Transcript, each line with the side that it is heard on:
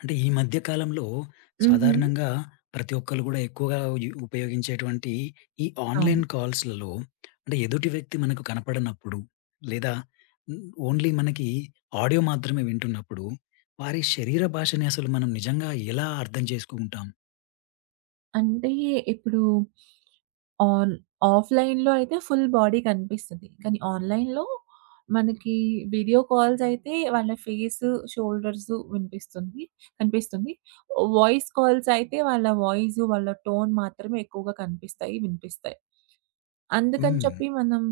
left: అంటే ఈ మధ్య కాలంలో
right: హుహు.
left: సాధారణంగా ప్రతి ఒక్కళ్ళు గూడా ఎక్కువగా ఉపయోగించేటువంటి ఈ
right: అవును.
left: ఆన్‌లైన్ కాల్స్‌లలో అంటే ఎదుటి వ్యక్తి మనకు కనపడనప్పుడు, లేదా హ్మ్, ఓన్లీ మనకి ఆడియో మాత్రమే వింటున్నప్పుడు, వారి శరీర భాషని అసలు మనం నిజంగా ఎలా అర్థం చేసుకుంటాం?
right: అంటే ఇప్పుడు ఆన్ ఆఫ్‌లైన్‌లో అయితే ఫుల్ బాడీ కనిపిస్తది. కానీ ఆన్‌లైన్‌లో మనకి వీడియో కాల్స్ అయితే వాళ్ళ ఫేసు, షోల్డర్సు వినిపిస్తుంది కనిపిస్తుంది. వాయిస్ కాల్స్ అయితే వాళ్ళ వాయిసు, వాళ్ళ టోన్ మాత్రమే ఎక్కువగా కనిపిస్తాయి, వినిపిస్తాయి. అందుకని
left: హ్మ్.
right: చెప్పి మనం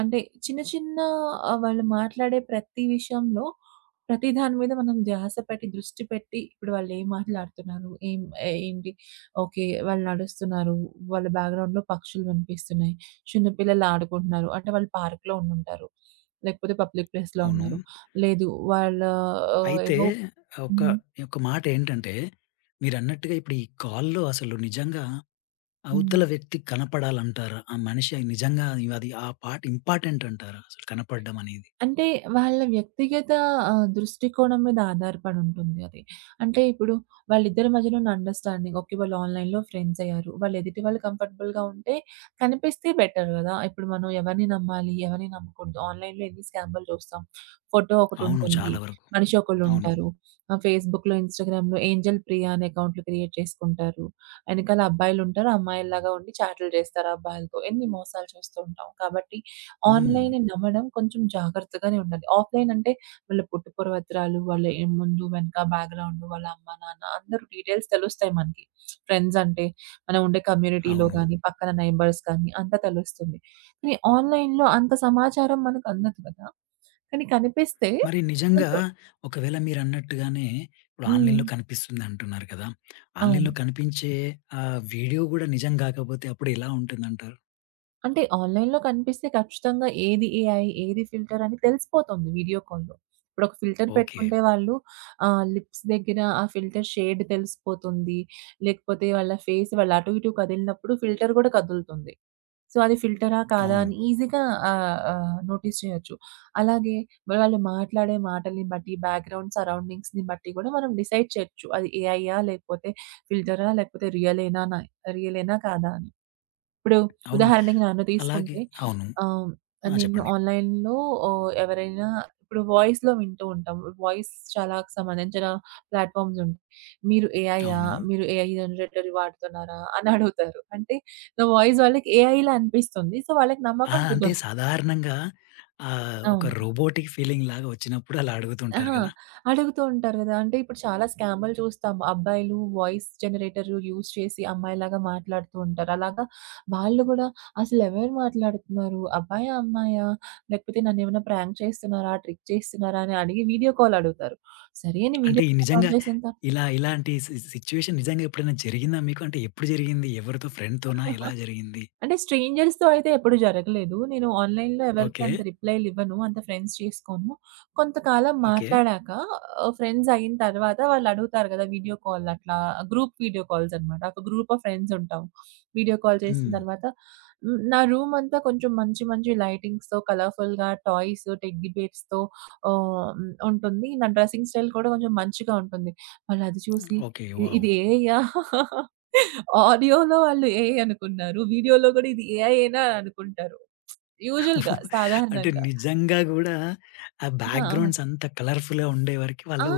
right: అంటే చిన్న చిన్న వాళ్ళు మాట్లాడే ప్రతి విషయంలో ప్రతి దాని మీద మనం ధ్యాస పెట్టి, దృష్టి పెట్టి ఇప్పుడు వాళ్ళేం మాట్లాడుతున్నారు? ఏంటి? ఓకే. వాళ్ళు నడుస్తున్నారు. వాళ్ళ బ్యాక్‌గ్రౌండ్‌లో పక్షులు వినిపిస్తున్నాయి. చిన్న పిల్లలు ఆడుకుంటున్నారు. అంటే వాళ్ళు పార్క్‌లో ఉండుంటారు. లేకపోతే పబ్లిక్ ప్లేస్‌లో
left: అవును.
right: ఉన్నారు. లేదు వాళ్ళ
left: అయితే
right: ఏమో.
left: ఒక
right: హ్మ్.
left: ఒక మాట ఏంటంటే మీరన్నట్టుగా ఇప్పుడు ఈ కాల్‌లో అసలు నిజంగా
right: హ్మ్.
left: అవతల వ్యక్తి కనపడాలంటారా? ఆ మనిషి నిజంగా అది ఆ పార్ట్ ఇంపార్టెంట్ అంటారా? అసలు కనపడడం అనేది?
right: అంటే వాళ్ళ వ్యక్తిగత దృష్టికోణం మీద ఆధారపడి ఉంటుంది అది. అంటే ఇప్పుడు వాళ్ళిద్దరి మధ్యన ఉన్న అండర్‌స్టాండింగ్ ఓకే. వాళ్ళు ఆన్‌లైన్‌లో ఫ్రెండ్స్ అయ్యారు. వాళ్ళు ఎదుటి వాళ్ళు కంఫర్టబుల్‌గా ఉంటే కనిపిస్తే బెటర్ గదా! ఇప్పుడు మనం ఎవరిని నమ్మాలి? ఎవరిని నమ్మకూడదు? ఆన్‌లైన్‌లో ఎన్ని స్కామ్‌లు చూస్తాం. ఫోటో
left: అవును.
right: ఒకటుంటుంది.
left: చాలా వరకు.
right: మనిషి
left: అవును.
right: ఒకళ్ళుంటారు. ఫేస్‌బుక్‌లో, ఇన్‌స్టాగ్రామ్‌లో ఏంజెల్ ప్రియా అనే అకౌంట్లు క్రియేట్ చేసుకుంటారు. ఎనకాల అబ్బాయిలుంటారు. అమ్మాయిల్లాగా ఉండి చాట్లు చేస్తారు అబ్బాయిలతో. ఎన్ని మోసాలు చూస్తూ ఉంటాం. కాబట్టి
left: హ్మ్.
right: ఆన్‌లైన్‌ని నమ్మడం కొంచెం జాగ్రత్తగానే ఉండాలి. ఆఫ్‌లైన్ అంటే వాళ్ళ పుట్టు పూర్వత్రాలు, వాళ్ళ ఏ ముందు వెనక బ్యాక్‌గ్రౌండ్, వాళ్ళ అమ్మ, నాన్న అందరూ డీటెయిల్స్ తెలుస్తాయి మనకి. ఫ్రెండ్స్ అంటే మనం ఉండే కమ్యూనిటీలో
left: అవును.
right: గానీ, పక్కన నైబర్స్ కానీ అంతా తెలుస్తుంది. కానీ ఆన్‌లైన్‌లో అంత సమాచారం మనకు అందదు కదా! కానీ కనిపిస్తే
left: మరి నిజంగా
right: కొంచెం
left: ఒకవేళ మీరన్నట్టుగానే ఇప్పుడు
right: హ్మ్.
left: ఆన్‌లైన్‌లో కనిపిస్తుంది అంటున్నారు కదా!
right: అవును.
left: ఆన్‌లైన్‌లో కనిపించే వీడియో కూడా నిజం కాకపోతే అప్పుడు ఎలా ఉంటుందంటారు?
right: అంటే ఆన్‌లైన్‌లో కనిపిస్తే ఖచ్చితంగా ఏది ఏఐ, ఏది ఫిల్టర్ అని తెలిసిపోతుంది వీడియో కాల్‌లో. ఇప్పుడొక ఫిల్టర్
left: ఓకే.
right: పెట్టుకుంటే వాళ్ళు లిప్స్ దగ్గర ఆ ఫిల్టర్ షేడ్ తెలిసిపోతుంది. లేకపోతే వాళ్ళ ఫేస్ వాళ్ళు అటు ఇటు కదిలినప్పుడు ఫిల్టర్ గూడా కదులుతుంది. సో, అది ఫిల్టరా కాదా
left: అవును.
right: అని ఈజీగా ఆహ్, ఆహ్, నోటీస్ చేయొచ్చు. అలాగే వాళ్ళు మాట్లాడే మాటల్ని బట్టి, బ్యాక్‌గ్రౌండ్ సరౌండింగ్స్‌ని బట్టి గూడా మనం డిసైడ్ చేయొచ్చు. అది ఏఐయా లేకపోతే ఫిల్టరా లేకపోతే రియలేనా కాదా అని. ఇప్పుడు
left: అవును.
right: ఉదాహరణకి నన్ను
left: అలాగే
right: తీసుకుంటే
left: అవును.
right: ఆహ్,
left: ఆ!
right: నేను
left: చెప్పండి.
right: ఆన్‌లైన్‌లో ఎవరైనా ఇప్పుడు వాయిస్‌లో వింటూ ఉంటాం. వాయిస్ చాలా సంబంధించిన ప్లాట్‌ఫార్మ్స్ ఉంటాయి. "మీరు ఏఐయా?
left: అవును.
right: మీరు ఏఐ జనరేటర్ వాడుతున్నారా?" అని అడుగుతారు. అంటే నా వాయిస్ వాళ్ళకి ఏఐలా అనిపిస్తుంది. సో, వాళ్ళకి
left: ఆ!
right: నమ్మకం
left: అంటే
right: కుదరదు.
left: సాధారణంగా ఒక
right: అవును.
left: రోబోటిక్ ఫీలింగ్ లాగా వచ్చినప్పుడు అలా అడుగుతుంటారు
right: అహా!
left: కదా!
right: అడుగుతూ ఉంటారు గదా! అంటే ఇప్పుడు చాలా స్కాములు చూస్తాము. అబ్బాయిలు వాయిస్ జనరేటర్ యూజ్ చేసి అమ్మాయిలాగా మాట్లాడుతూ ఉంటారు. అలాగా వాళ్ళు గూడా అసలెవరు మాట్లాడుతున్నారు? అబ్బాయా? అమ్మాయా? లేకపోతే నన్నేమైనా ప్రాంక్ చేస్తున్నారా? ట్రిక్ చేస్తున్నారా? అని అడిగి వీడియో కాల్ అడుగుతారు. సరే అని
left: అంటే
right: వీడియో
left: ఈ
right: కాల్
left: నిజంగా
right: ఆన్ చేసిన తర్
left: ఇలా ఇలాంటి సిట్యుయేషన్ నిజంగా ఎప్పుడైనా జరిగిందా మీకు? అంటే ఎప్పుడు జరిగింది? ఎవరితో ఫ్రెండ్‌తోనా? ఎలా జరిగింది?
right: అంటే స్ట్రేంజర్స్‌తో అయితే ఎప్పుడు జరగలేదు. నేను ఆన్‌లైన్‌లో ఎవరికీ
left: ఓకే.
right: అంత రిప్లైలివ్వను. అంత ఫ్రెండ్స్ చేసుకోను. కొంతకాలం
left: ఓకే.
right: మాట్లాడాక ఫ్రెండ్స్ అయిన తర్వాత వాళ్ళు అడుగుతారు కదా! వీడియో కాల్ అట్లా గ్రూప్ వీడియో కాల్స్ అనమాట. ఒక గ్రూప్ ఆఫ్ ఫ్రెండ్స్ ఉంటాం. వీడియో కాల్ చేసిన
left: హ్మ్.
right: తర్వాత నా రూమ్ అంతా కొంచెం మంచి మంచి లైటింగ్స్‌తో, కలర్‌ఫుల్‌గా టాయ్స్, టెడ్డీ బేర్స్‌తో ఉంటుంది. నా డ్రెస్సింగ్ స్టైల్ కూడా కొంచెం మంచిగా ఉంటుంది. వాళ్ళు అది చూసి
left: ఓకే.
right: "ఇది
left: వావ్!
right: ఇది ఏఐయా?" ఆడియోలో వాళ్ళు ఏఐ అనుకున్నారు. వీడియోలో గూడా ఇది ఏఐయేనా అనుకుంటారు. యూజువల్‌గా
left: అంటే
right: సాధారణంగా.
left: నిజంగా గూడా ఆ
right: ఆ!
left: బ్యాక్‌గ్రౌండ్స్ అంత కలర్‌ఫుల్‌గా ఉండే వరకి
right: ఆ!
left: వాళ్ళు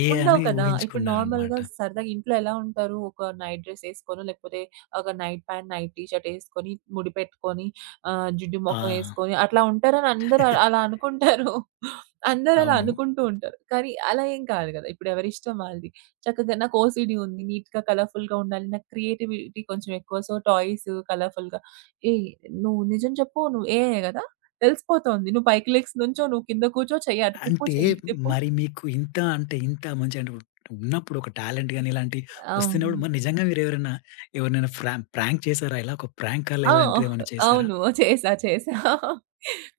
left: ఏఐ
right: ఉండవు
left: అని
right: కదా! ఇప్పుడు
left: ఊహించుకున్నారనమాట.
right: నార్మల్‌గా సరదాగా ఇంట్లో ఎలా ఉంటారు? ఒక నైట్ డ్రెస్ ఏసుకోనో, లేకపోతే ఒక night pant, night T shirt ఏసుకొని, ముడి పెట్టుకొని, జిడ్డు
left: ఆ!
right: మొఖం ఏసుకొని అట్లా ఉంటారని అందరూ అలా అనుకుంటారు. అందరూ అలా
left: అవును.
right: అనుకుంటూ ఉంటారు. కానీ అలా ఏం కాదు కదా! ఇప్పుడు ఎవరిష్టం వాళ్ళది. చక్కగా నాకు ఓసీడీ ఉంది. నీట్‌గా, కలర్‌ఫుల్‌గా ఉండాలి. నాకు క్రియేటివిటీ కొంచెం ఎక్కువ. సో, టాయ్స్ కలర్‌ఫుల్‌గా ఏయ్! నువ్వు నిజం చెప్పు నువ్వు ఏఐ కదా! తెలిసిపోతోంది. నువ్వు పైకి లెగ్సి నుంచో, నువ్వు కింద కూర్చో, చెయ్యి అటు తిప్పు,
left: అంటే
right: చెయ్యి ఇటు తిప్పు.
left: మరి మీకు ఇంత అంటే ఇంత మంచి అంటే ఉన్నప్పుడు ఒక టాలెంట్ గాని ఇలాంటివి
right: అవును.
left: వస్తున్నప్పుడు మరి నిజంగా మీరెవరైనా ఎవరినైనా ప్రాంక్ చేసారా? ఇలా ఒక ప్రాంక్ కాల్
right: ఆ!
left: ఇలాంటిదేమైనా చేసారా?
right: అవును. చేశా. చేశా.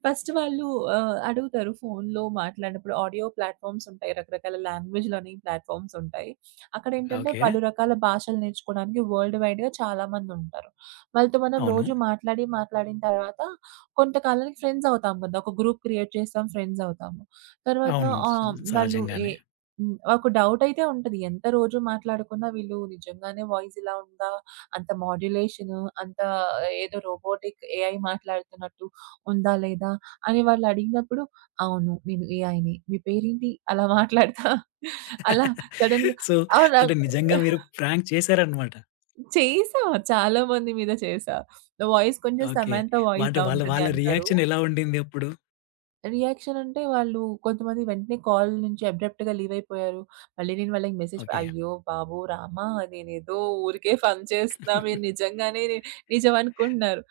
right: ఫస్ట్ వాళ్ళు అడుగుతారు ఫోన్‌లో మాట్లాడినప్పుడు ఆడియో ప్లాట్‌ఫార్మ్స్ ఉంటాయి. రకరకాల లాంగ్వేజ్ లెర్నింగ్ ప్లాట్‌ఫార్మ్స్ ఉంటాయి. అక్కడేంటంటే
left: ఓకే.
right: పలు రకాల భాషలు నేర్చుకోవడానికి వరల్డ్ వైడ్‌గా చాలామందుంటారు. వాళ్ళతో మనం
left: అవును.
right: రోజు మాట్లాడి, మాట్లాడిన తర్వాత కొంతకాలానికి ఫ్రెండ్స్ అవుతాం కదా! ఒక గ్రూప్ క్రియేట్ చేస్తాం. ఫ్రెండ్స్ అవుతాము. తర్వాత
left: అవును.
right: వాళ్ళు ఏ
left: సహజంగానే.
right: హ్మ్. ఒక డౌటయితే ఉంటది. ఎంత రోజు మాట్లాడుకున్నా వీళ్ళు నిజంగానే వాయిస్ ఇలా ఉందా? అంత మాడ్యులేషను, అంత ఏదో రోబోటిక్ ఏఐ మాట్లాడుతున్నట్టు ఉందా? లేదా? అని వాళ్ళు అడిగినప్పుడు, అవును. నేను ఏఐనే. మీ పేరేంటి? అలా మాట్లాడతా అలా సడెన్‌గా
left: సో,
right: అవునా?
left: అంటే నిజంగా మీరు ప్రాంక్ చేశారన్నమాట.
right: చేశా. చాలా మంది మీద చేశా. నా వాయిస్ కొంచెం
left: ఓకే.
right: సమంత
left: అంటే
right: వాయిస్‌లా
left: వాళ్ళ
right: ఉంటది
left: వాళ్ళ
right: అంటారు.
left: రియాక్షన్ ఎలా ఉండింది అప్పుడు?
right: రియాక్షన్ అంటే వాళ్ళు కొంతమంది వెంటనే కాల్ నుంచి అబ్రప్ట్‌గా లీవ్ అయిపోయారు. మళ్ళీ నేను వాళ్ళకి మెసేజ్
left: ఓకే.
right: అయ్యో బాబు రామా! నేనేదో ఊరికే ఫన్ చేస్తున్నా. మీరు నిజంగానే ని- నిజం అనుకుంటున్నారు.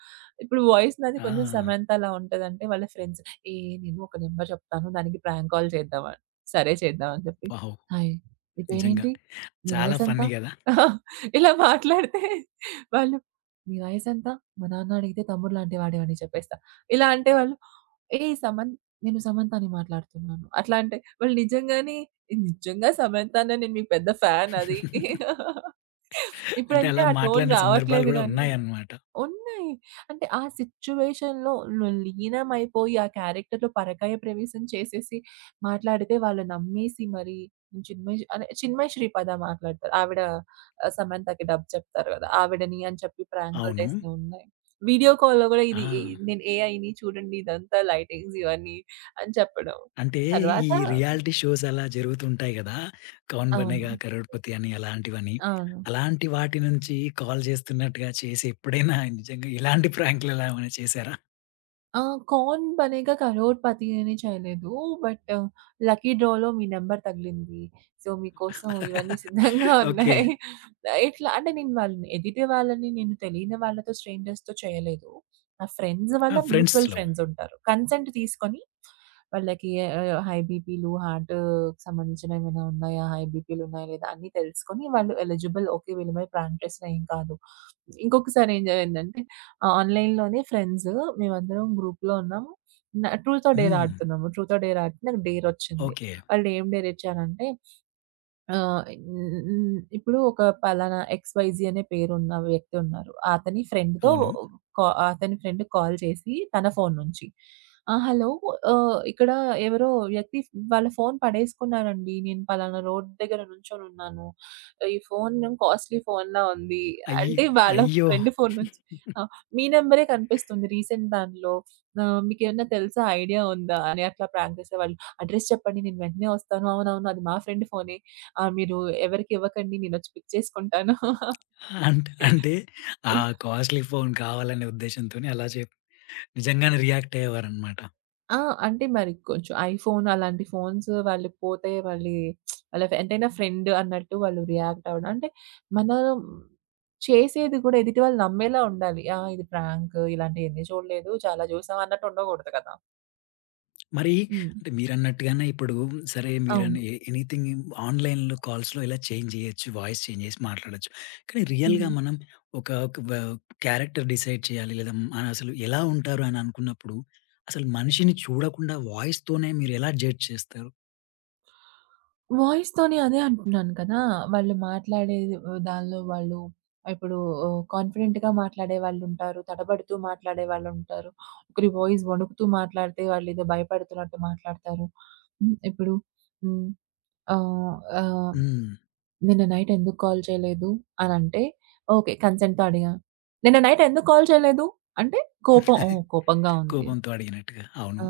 right: ఇప్పుడు వాయిస్ నాది
left: ఆ!
right: కొంచెం సమంతలా ఉంటదంటే వాళ్ళ ఫ్రెండ్స్ ఏ నేను ఒక నంబర్ చెప్తాను. దానికి ప్రాంక్ కాల్ చేద్దామా? సరే చేద్దాం అని చెప్పి
left: వావ్!
right: హాయ్ నీ
left: నిజంగా
right: పేరేంటి? నీ
left: చాలా
right: వయసు ఎంత?
left: ఫన్నీ గదా!
right: ఇలా మాట్లాడితే వాళ్ళు "నీ వయసు ఎంత? మా నాన్న అడిగితే తమ్ముడు లాంటి వాడివి" అని చెప్పేస్తా. ఇలా అంటే వాళ్ళు "ఏయ్! సమంత నేను సమంతాని మాట్లాడుతున్నాను. అట్లా అంటే వాళ్ళు నిజంగానే నిజంగా సమంతానా నేను మీకు పెద్ద ఫ్యాన్ అది.
left: అంటే
right: ఇప్పుడంటే
left: అలా
right: ఆ టోన్
left: మాట్లాడిన సందర్భాలు
right: రావట్లేదు
left: గూడా
right: గానీ
left: ఉన్నాయన్నమాట.
right: ఉన్నాయి. అంటే ఆ సిట్యుయేషన్‌లో లీనమైపోయి, ఆ క్యారెక్టర్‌లో పరకాయ ప్రవేశం చేసేసి మాట్లాడితే వాళ్ళు నమ్మేసి మరి చిన్మయి శ్రీపాద మాట్లాడతారు. ఆవిడ సమంతకి డబ్ చెప్తారు కదా! ఆవిడని అని చెప్పి ప్రాంకులు
left: అవును.
right: చేసినవి ఉన్నాయి. వీడియో కాల్‌లో కూడా
left: ఆ!
right: ఇది ఎ నేను ఏఐని చూడండి ఇదంతా లైటింగ్స్ ఇవన్నీ అని చెప్పడం.
left: అంటే ఈ
right: తర్వాత
left: రియాలిటీ షోస్ అలా జరుగుతుంటాయి గదా! 'కౌన్
right: అవును.
left: బనేగా కరోడ్‌పతి' అని అలాంటివని.
right: అవును.
left: అలాంటి వాటి నుంచి కాల్ చేస్తున్నట్టుగా చేసి ఎప్పుడైనా నిజంగా ఇలాంటి ప్రాంకులు ఎలా ఏమైనా చేసారా?
right: ఆ! 'కౌన్ బనేగా కరోడ్‌పతి' అని చేయలేదు. బట్ లక్కీ డ్రాలో మీ నంబర్ తగిలింది. సో, మీకోసం ఇవన్నీ సిద్ధంగా
left: ఓకే.
right: ఉన్నాయి. ఇట్లా అంటే నేను వాళ్ళని ఎదిటి వాళ్ళని నేను తెలియని వాళ్ళతో స్ట్రేంజర్స్‌తో చేయలేదు. నా ఫ్రెండ్స్
left: ఆ!
right: వల్ల మ్యూచువల్
left: ఫ్రెండ్స్‌లో.
right: ఫ్రెండ్స్ ఉంటారు. కన్సెంట్ తీసుకొని వాళ్ళకి హై బీపీలు, హార్ట్‌కి సంబంధించిన ఏమైనా ఉన్నాయా? హై బీపీలు ఉన్నాయా? లేదా? అన్నీ తెలుసుకొని వాళ్ళు ఎలిజిబుల్ ఓకే వీళ్ళ మీద ప్రాణం చేసిన ఏం కాదు. ఇంకొకసారి ఏం జరిగిందంటే ఆన్‌లైన్‌లోనే ఫ్రెండ్స్ మేమందరం గ్రూప్‌లో ఉన్నాం. ట్రూత్ ఆర్ డేర్
left: హ్మ్.
right: ఆడుతున్నాము. ట్రూత్ ఆర్ డేర్ ఆడితే నాకు డేర్ ఒచ్చింది.
left: ఓకే.
right: వాళ్ళు ఏం డేర్ ఇచ్చారంటే ఆహ్, హ్మ్. హ్మ్. ఇప్పుడు ఒక పలానా ఎక్స్‌వైజీ అనే పేరున్న వ్యక్తి ఉన్నారు. అతని ఫ్రెండ్‌తో
left: అవును.
right: కా అతని ఫ్రెండ్ కాల్ చేసి తన ఫోను నుంచి, "ఆ! హలో ఇక్కడ ఎవరో వ్యక్తి వాళ్ళ ఫోను పడేసుకున్నారండి. నేను పలానా రోడ్ దగ్గర నుంచొనున్నాను. ఈ ఫోను కాస్ట్‌లీ ఫోనులా ఉంది."
left: అయ్యి
right: అంటే వాళ్ళ
left: అయ్యో!
right: ఫ్రెండ్ ఫోను నుంచి ఆ! "మీ నంబరే కనిపిస్తుంది రీసెంట్ దాంట్లో. మీకేమన్నా తెలుసా? ఐడియా ఉందా?" అని అట్లా ప్రాంక్ చేసేవాళ్ళు. "అడ్రెస్ చెప్పండి నేను వెంటనే వస్తాను." "అవునవును. అది మా ఫ్రెండ్ ఫోనే. ఆ! మీరు ఎవరికి ఇవ్వకండి నేనొచ్చి పిక్ చేసుకుంటాను.
left: అంటే ఆ కాస్ట్‌లీ ఫోన్ కావాలనే ఉద్దేశ్యంతోని అలా చెప్ నిజంగానే రియాక్ట్ అయ్యేవారనమాట.
right: ఆ! అంటే మరి కొంచెం ఐఫోన్ అలాంటి ఫోన్స్ వాళ్ళు పోతే వాళ్ళి వాళ్ళ ఎంతైనా ఫ్రెండ్ అన్నట్టు వాళ్ళు రియాక్ట్ అవ్వడం. అంటే మనం చేసేది కూడా ఎదుటి వాళ్ళు నమ్మేలా ఉండాలి. ఆ! ఇది ప్రాంక్ ఇలాంటియన్ని చూడలేదు చాలా చూసాం అన్నట్టు ఉండకూడదు కదా!
left: మరి
right: హ్మ్.
left: అంటే మీరన్నట్టుగానే ఇప్పుడు సరే మీరని
right: అవును.
left: ఎనీథింగ్ ఆన్‌లైన్‌లో కాల్స్‌లో ఇలా చేంజ్ చేయొచ్చు. వాయిస్ చేంజ్ చేసి మాట్లాడొచ్చు. కానీ రియల్‌గా
right: హ్మ్.
left: మనం ఒక ఒక వ క్యారెక్టర్ డిసైడ్ చేయాలి. లేదా మనసలు ఎలా ఉంటారు అని అనుకున్నప్పుడు అసలు మనిషిని చూడకుండా వాయిస్‌తోనే మీరెలా జడ్జ్ చేస్తారు?
right: వాయిస్ తోనే అదే అంటున్నాను కదా! వాళ్ళు మాట్లాడేది దానిలో వాళ్ళు ఇప్పుడు కాన్ఫిడెంట్‌గా మాట్లాడే వాళ్ళుంటారు. తడబడుతూ మాట్లాడే వాళ్ళుంటారు. ఒకరి వాయిస్ వణుకుతూ మాట్లాడితే వాళ్ళేదో భయపడుతున్నట్టు మాట్లాడతారు. హ్మ్. ఇప్పుడు హ్మ్. ఆహ్, ఆహ్,
left: హ్మ్.
right: "నిన్న నైట్ ఎందుకు కాల్ చేయలేదు?" అనంటే, "ఓకే. కన్సెంట్‌తో అడిగాను." "నిన్న నైట్ ఎందుకు కాల్ చేయలేదు?" అంటే, కోపం. ఓహ్! కోపంగా ఉంది.
left: కోపంతో అడిగినట్టుగా. అవును.
right: ఆ!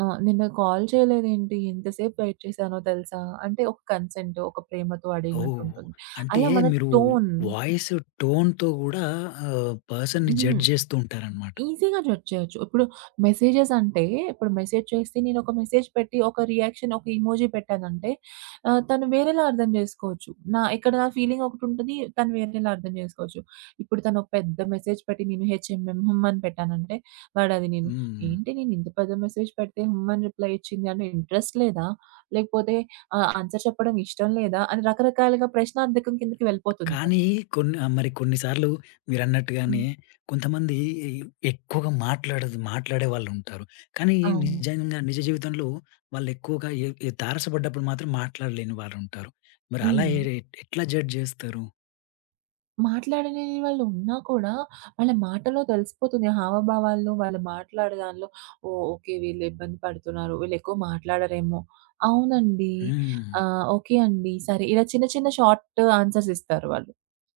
right: ఆ! నిన్న కాల్ చేయలేదేంటి? ఇంతసేపు వెయిట్ చేశానో తెలుసా? అంటే ఒక కన్సెంట్, ఒక ప్రేమతో
left: ఓహ్!
right: అడిగినట్టుంటుంది.
left: అంటే
right: అలా మన
left: మీరు
right: టోన్
left: వాయిస్ టోన్‌తో గూడా పర్సన్‌ని
right: హ్మ్.
left: జడ్జ్ చేస్తూ ఉంటారనమాట.
right: ఈజీగా జడ్జ్ చేయొచ్చు. ఇప్పుడు మెసేజెస్ అంటే ఇప్పుడు మెసేజ్ చేస్తే నేనొక మెసేజ్ పెట్టి, ఒక రియాక్షన్, ఒక ఇమోజి పెట్టానంటే తను వేరేలా అర్థం జేసుకోవచ్చు. నా ఇక్కడ నా ఫీలింగ్ ఒకటుంటది. తను వేరేలా అర్థం జేసుకోవచ్చు. ఇప్పుడు తను ఒక పెద్ద మెసేజ్ పెట్టి నేను హెచ్‌ఎంఎం హ్మ్ అని పెట్టానంటే, వాడది నేను
left: హ్మ్.
right: ఏంటి నేను ఇంత పెద్ద మెసేజ్ పెడితే హ్మ్ అని రిప్లై ఇచ్చింది అంటే ఇంట్రెస్ట్ లేదా? లేకపోతే ఆన్సర్ చెప్పడం ఇష్టం లేదా? అని రకరకాలుగా ప్రశ్నార్థకం కిందకి వెళ్ళిపోతుంది తను.
left: కానీ కొన్ని మరి కొన్ని సార్లు మీరన్నట్టుగానే
right: హ్మ్.
left: కొంతమంది ఎక్కువగా మాట్లాడే వాళ్ళుంటారు. కానీ
right: అవును.
left: నిజంగా నిజ జీవితంలో వాళ్ళెక్కువగా ఎ ఎ తారసపడ్డప్పుడు మాత్రం మాట్లాడలేని వారుంటారు. మరి అలా
right: హ్మ్.
left: ఎట్లా జడ్జ్ జేస్తారు?
right: మాట్లాడలేని వాళ్ళున్నా కూడా, వాళ్ళ మాటలో తెలిసిపోతుంది. హావభావాల్లో, వాళ్ళు మాట్లాడే దానిలో ఓహ్! ఓకే. వీళ్ళు ఇబ్బంది పడుతున్నారు. వీళ్ళెక్కువ మాట్లాడరేమో. అవునండి.
left: హ్మ్.
right: ఓకే అండి. సరే. ఇలా చిన్న చిన్న షార్ట్ ఆన్సర్స్ ఇస్తారు వాళ్ళు.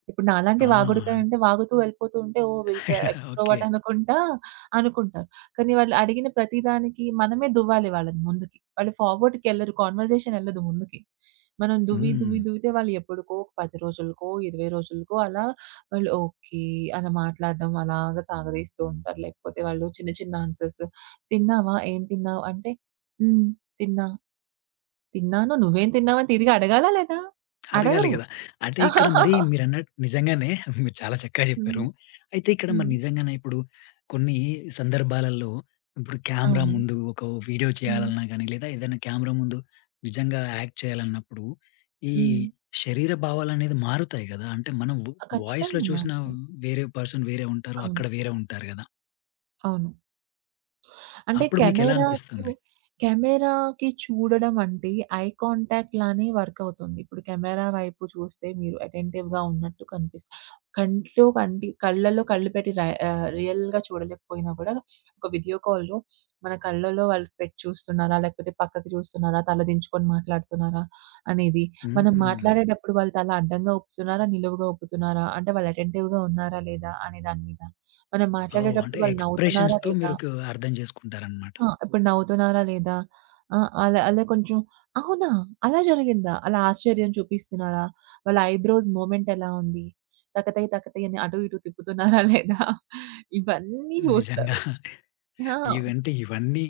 right: ఇప్పుడు నాలాంటి వాగుడుకాయ
left: ఆ!
right: అంటే వాగుతూ వెళ్ళిపోతూ ఉంటే ఓహ్! వీళ్ళతో
left: ఓకే.
right: ఎక్స్‌ట్రోవర్ట్ అనుకుంటారు. కానీ వాళ్ళు అడిగిన ప్రతి దానికి మనమే దువ్వాలి వాళ్ళని ముందుకి. వాళ్ళు ఫార్వర్డ్‌కెళ్ళరు. కాన్వర్జేషన్ ఎళ్ళదు ముందుకి. మనం దువ్వి
left: హ్మ్.
right: దువ్వి దువ్వితే వాళ్ళు ఎప్పటికో 10 రోజులకో, 20 రోజులకో అలా వాళ్ళు ఓకే. అలా మాట్లాడడం అలాగా సాగదీస్తూ ఉంటారు. లేకపోతే వాళ్ళు చిన్న చిన్న ఆన్సర్స్. తిన్నావా? ఏం తిన్నావు? అంటే హ్మ్. తిన్నా. తిన్నాను. నువ్వేం తిన్నావని తిరిగి అడగాలా లేదా?
left: అడగాలి
right: అడగరు.
left: గదా! అంటే ఇక్కడ మరి మీరన్నట్టు నిజంగానే మీరు చాలా చక్కగా చెప్పారు.
right: హ్మ్.
left: అయితే ఇక్కడ మరి
right: హ్మ్.
left: నిజంగానే ఇప్పుడు కొన్ని సందర్భాలలో ఇప్పుడు కెమెరా
right: అవును.
left: ముందు ఒక వీడియో
right: హ్మ్.
left: చేయాలన్నా గానీ, లేదా ఏదైనా కెమెరా ముందు నిజంగా యాక్ట్ చేయాలన్నప్పుడు, ఈ
right: హ్మ్.
left: శరీర భావాలనేది మారుతాయి గదా! అంటే మనం
right: ఆ!
left: వాయిస్‌లో
right: ఖచ్చితంగా
left: చూసిన
right: మారుతాయి.
left: వేరే పర్సన్ వేరే ఉంటారు.
right: అవును.
left: అక్కడ వేరే ఉంటారు గదా!
right: అవును. అంటే
left: అప్పుడు మీకెలా
right: కెమెరా‌కి,
left: అనిపిస్తుంది?
right: కెమెరా‌కి చూడడం అంటే ఐ కాంటాక్ట్ లానే వర్క్ అవుతుంది. ఇప్పుడు కెమెరా వైపు చూస్తే మీరు అటెంటివ్‌గా ఉన్నట్టు కనిపిస్ కంట్లో కంటి కళ్ళలో కళ్ళు పెట్టి రియల్‌గా చూడలేకపోయినా కూడా ఒక వీడియో కాల్‌లో మన కళ్ళలో వాళ్ళు పెట్టి చూస్తున్నారా? లేకపోతే పక్కకి చూస్తున్నారా? తల దించుకొని మాట్లాడుతున్నారా? అనేది. మనం
left: హ్మ్.
right: మాట్లాడేటప్పుడు వాళ్ళు తల అడ్డంగా ఊపుతున్నారా? నిలువుగా ఊపుతున్నారా? అంటే వాళ్ళు అటెంటివ్‌గా ఉన్నారా? లేదా? అనే దాని మీద. మనం
left: ఓహ్! అంటే
right: మాట్లాడేటప్పుడు వాళ్ళు నవ్వుతున్నారా?
left: ఎక్స్‌ప్రెషన్స్‌తో
right: లేదా?
left: మీరు అర్థం జేసుకుంటారనమాట.
right: ఆ! ఇప్పుడు నవ్వుతున్నారా లేదా? ఆ! అలా అలా కొంచెం అవునా? అలా జరిగిందా? అలా ఆశ్చర్యం చూపిస్తున్నారా? వాళ్ళ ఐబ్రోస్ మూవ్‌మెంట్ ఎలా ఉంది? తకతై తకతై అని అటు ఇటు తిప్పుతున్నారా లేదా? ఇవన్నీ
left: నిజంగా.
right: చూస్తారు. ఆ!
left: ఇవన్నీ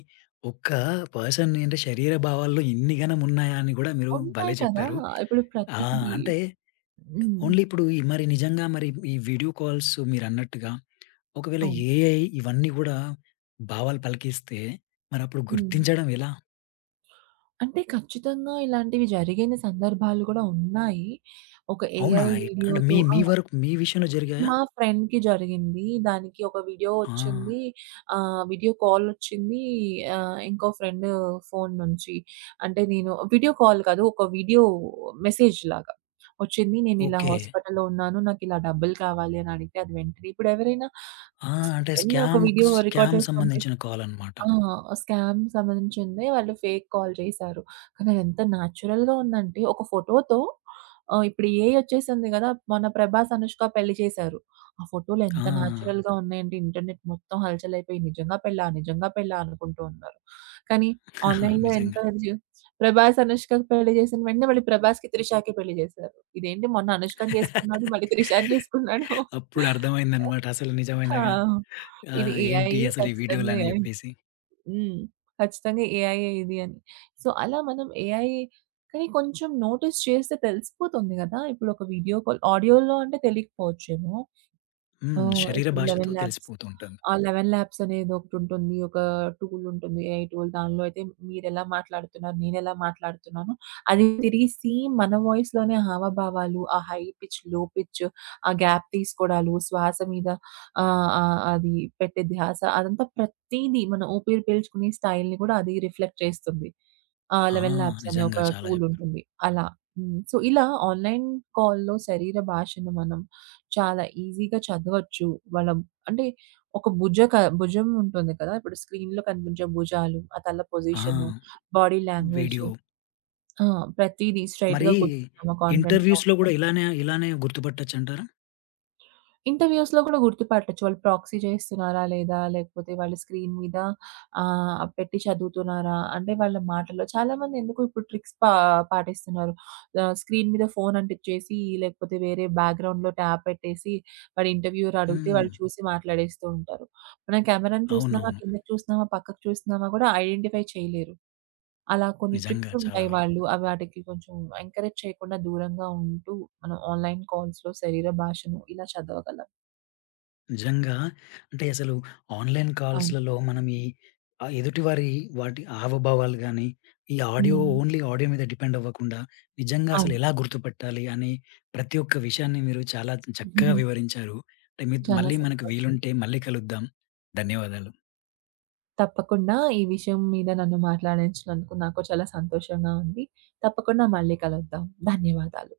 left: ఒక్క పర్సన్ అంటే శరీర భావాల్లో ఇన్ని గనం ఉన్నాయా అని గూడా మీరు భలే
right: ఉంటాయి కదా!
left: చెప్పారు.
right: ఇప్పుడు
left: ఆ!
right: ప్రతీది
left: అంటే
right: హ్మ్.
left: ఓన్లీ ఇప్పుడు ఈ మరి నిజంగా మరి ఈ వీడియో కాల్స్ మీరన్నట్టుగా ఒకవేళ
right: అవును.
left: ఏఐ ఇవన్నీ గూడా భావాలు పలికిస్తే మరప్పుడు
right: హ్మ్.
left: గుర్తించడం ఎలా?
right: అంటే ఖచ్చితంగా ఇలాంటివి జరిగిన సందర్భాలు కూడా ఉన్నాయి. ఒక
left: అవునా?
right: ఏఐ
left: అంటే మీ
right: వీడియోతో ఆ!
left: మీ వరకు మీ విషయంలో జరిగాయా?
right: మా ఫ్రెండ్‌కి జరిగింది. దానికి ఒక వీడియో
left: ఆ!
right: వచ్చింది. వీడియో కాల్ వచ్చింది. ఇంకో ఫ్రెండ్ ఫోను నుంచి. అంటే నేను వీడియో కాల్ కాదు. ఒక వీడియో మెసేజ్ లాగా వచ్చింది. నేనిలా
left: ఓకే.
right: హాస్పిటల్‌లో ఉన్నాను. నాకిలా డబ్బులు కావాలి అని అడిగితే అది వెంటనే ఇప్పుడు ఎవరైనా
left: ఆ! అంటే
right: వెంటనే ఒక వీడియో రికార్డ్
left: స్కామ్
right: చేసి పంపిస్
left: సంబంధించిన కాలనమాట.
right: ఆ! స్కామ్ సంబంధించిందే వాళ్ళు ఫేక్ కాల్ చేశారు. కానీ అదెంత నేచురల్‌గా ఉందంటే ఒక ఫోటోతో ఇప్పుడు ఏఐ వచ్చేసింది గదా! మన 'ప్రభాస్, అనుష్క' పెళ్లి చేశారు. ఆ ఫోటోలు
left: ఆ!
right: ఎంత నేచురల్‌గా ఉన్నాయంటే ఇంటర్నెట్ మొత్తం హల్చలైపోయి నిజంగా పెళ్ళా? నిజంగా పెళ్ళా? అనుకుంటూ ఉన్నారు. కానీ ఆన్‌లైన్‌లో ఎంత
left: నిజంగా.
right: జు 'ప్రభాస్, అనుష్కకి' పెళ్లి చేసిన వెంటనే మళ్ళీ 'ప్రభాస్‌కి, త్రిషకి' పెళ్లి చేశారు. ఇదేంటి మొన్న అనుష్కని చేసుకున్నాడు మళ్ళీ త్రిషని చేసుకున్నాడు.
left: అప్పుడు అర్థమైందనమాట అసలు నిజమేనా
right: ఆ!
left: ఆ!
right: ఇది ఏఐ
left: ఏంటి అసలు ఈ
right: ఖచ్చితంగా
left: వీడియోలని
right: ఏఐ.
left: జెప్పేసి.
right: హ్మ్. ఖచ్చితంగా ఏఐయే ఇది అని. సో, అలా మనం ఏఐ కానీ కొంచెం నోటీస్ చేస్తే తెలిసిపోతుంది గదా! ఇప్పుడు ఒక వీడియో కాల్ ఆడియోలో అంటే తెలియకపోవచ్చేమో.
left: హ్మ్.
right: ఓహ్!
left: శరీర
right: ఇప్పుడు
left: భాషతో
right: 11 ల్యాబ్స్
left: తెలిసిపోతూ ఉంటుంది.
right: ఆ 11 ల్యాబ్స్ అనేది ఒకటుంటుంది. ఒక టూల్ ఉంటుంది. ఏఐ టూల్ దానిలో అయితే మీరెలా మాట్లాడుతున్నారు? నేనెలా మాట్లాడుతున్నాను? అది తిరిగి సేమ్ మన వాయిస్‌లోనే హావభావాలు, ఆ హై పిచ్, లో పిచ్, ఆ గ్యాప్ తీసుకోవడాలు, శ్వాస మీద ఆహ్, ఆహ్, అది పెట్టే ధ్యాస అదంతా ప్రతీదీ మనం ఊపిరి పీల్చుకునే స్టైల్‌ని కూడా అది రిఫ్లెక్ట్ చేస్తుంది. ఆ
left: ఆ!
right: 11 ల్యాబ్స్ అనే ఒక
left: నిజంగా చాలా
right: టూల్
left: జెప్పారు.
right: ఉంటుంది. అలా. హ్మ్. సో, ఇలా ఆన్‌లైన్ కాల్‌లో శరీర భాషను మనం చాలా ఈజీగా చదవచ్చు. వాళ్ళ అంటే ఒక భుజ క భుజం ఉంటుంది కదా! ఇప్పుడు స్క్రీన్‌లో కనిపించే భుజాలు, ఆ తల
left: ఆ!
right: పొజిషను, బాడీ లాంగ్వేజ్
left: వీడియో
right: ఆ! ప్రతీదీ
left: మరి
right: స్ట్రెయిట్‌గా కూర్చుంటామా కాన్ఫిడెంట్‌గా
left: ఇంటర్‌వ్యూస్‌లో గూడా ఇలానే ఇలానే గుర్తుపట్టొచ్చంటారా?
right: ఇంటర్‌వ్యూస్‌లో గూడా గుర్తుపట్టొచ్చు. వాళ్ళు ప్రాక్సీ చేస్తున్నారా లేదా? లేకపోతే వాళ్ళు స్క్రీన్ మీద పెట్టి చదువుతున్నారా? అంటే వాళ్ళ మాటల్లో చాలామంది ఎందుకో ఇప్పుడు ట్రిక్స్ పా పాటిస్తున్నారు. స్క్రీన్ మీద ఫోన్ అంటిచ్చేసి, లేకపోతే వేరే బ్యాక్‌గ్రౌండ్‌లో ట్యాబ్ పెట్టేసి, వాడు ఇంటర్‌వ్యూయర్ అడిగితే
left: హ్మ్.
right: వాళ్ళు చూసి మాట్లాడేస్తూ ఉంటారు. మనం కెమెరాను చూస్తున్నామా,
left: అవునవును.
right: కిందకి చూస్తున్నామా, పక్కకు చూస్తున్నామా గూడా ఐడెంటిఫై చేయలేరు. అలా కొన్ని
left: నిజంగా
right: ట్రిక్స్
left: చాలా
right: ఉంటాయి
left: వరకు.
right: వాళ్ళు. అవి వాటికి కొంచెం ఎంకరేజ్ చేయకుండా దూరంగా ఉంటూ, మనం ఆన్‌లైన్ కాల్స్‌లో శరీర భాషను ఇలా చదవగలం.
left: నిజంగా. అంటే అసలు ఆన్‌లైన్
right: అవును.
left: కాల్స్‌లలో మనం ఈ ఎదుటివారి వాటి హావభావాలు గాని, ఈ ఆడియో
right: హ్మ్.
left: ఓన్లీ ఆడియో మీద డిపెండ్ అవ్వకుండా, నిజంగా అసలు
right: అవును.
left: ఎలా గుర్తుపట్టాలి అని ప్రతి ఒక్క విషయాన్ని మీరు చాలా చక్కగా వివరించారు. అంటే
right: చాలా
left: మళ్ళీ మనకు
right: సంతోషం.
left: వీలుంటే మళ్ళీ కలుద్దాం. ధన్యవాదాలు.
right: తప్పకుండా ఈ విషయం మీద నన్ను మాట్లాడించినందుకు నాకు చాలా సంతోషంగా ఉంది. తప్పకుండా మళ్ళీ కలుద్దాం. ధన్యవాదాలు.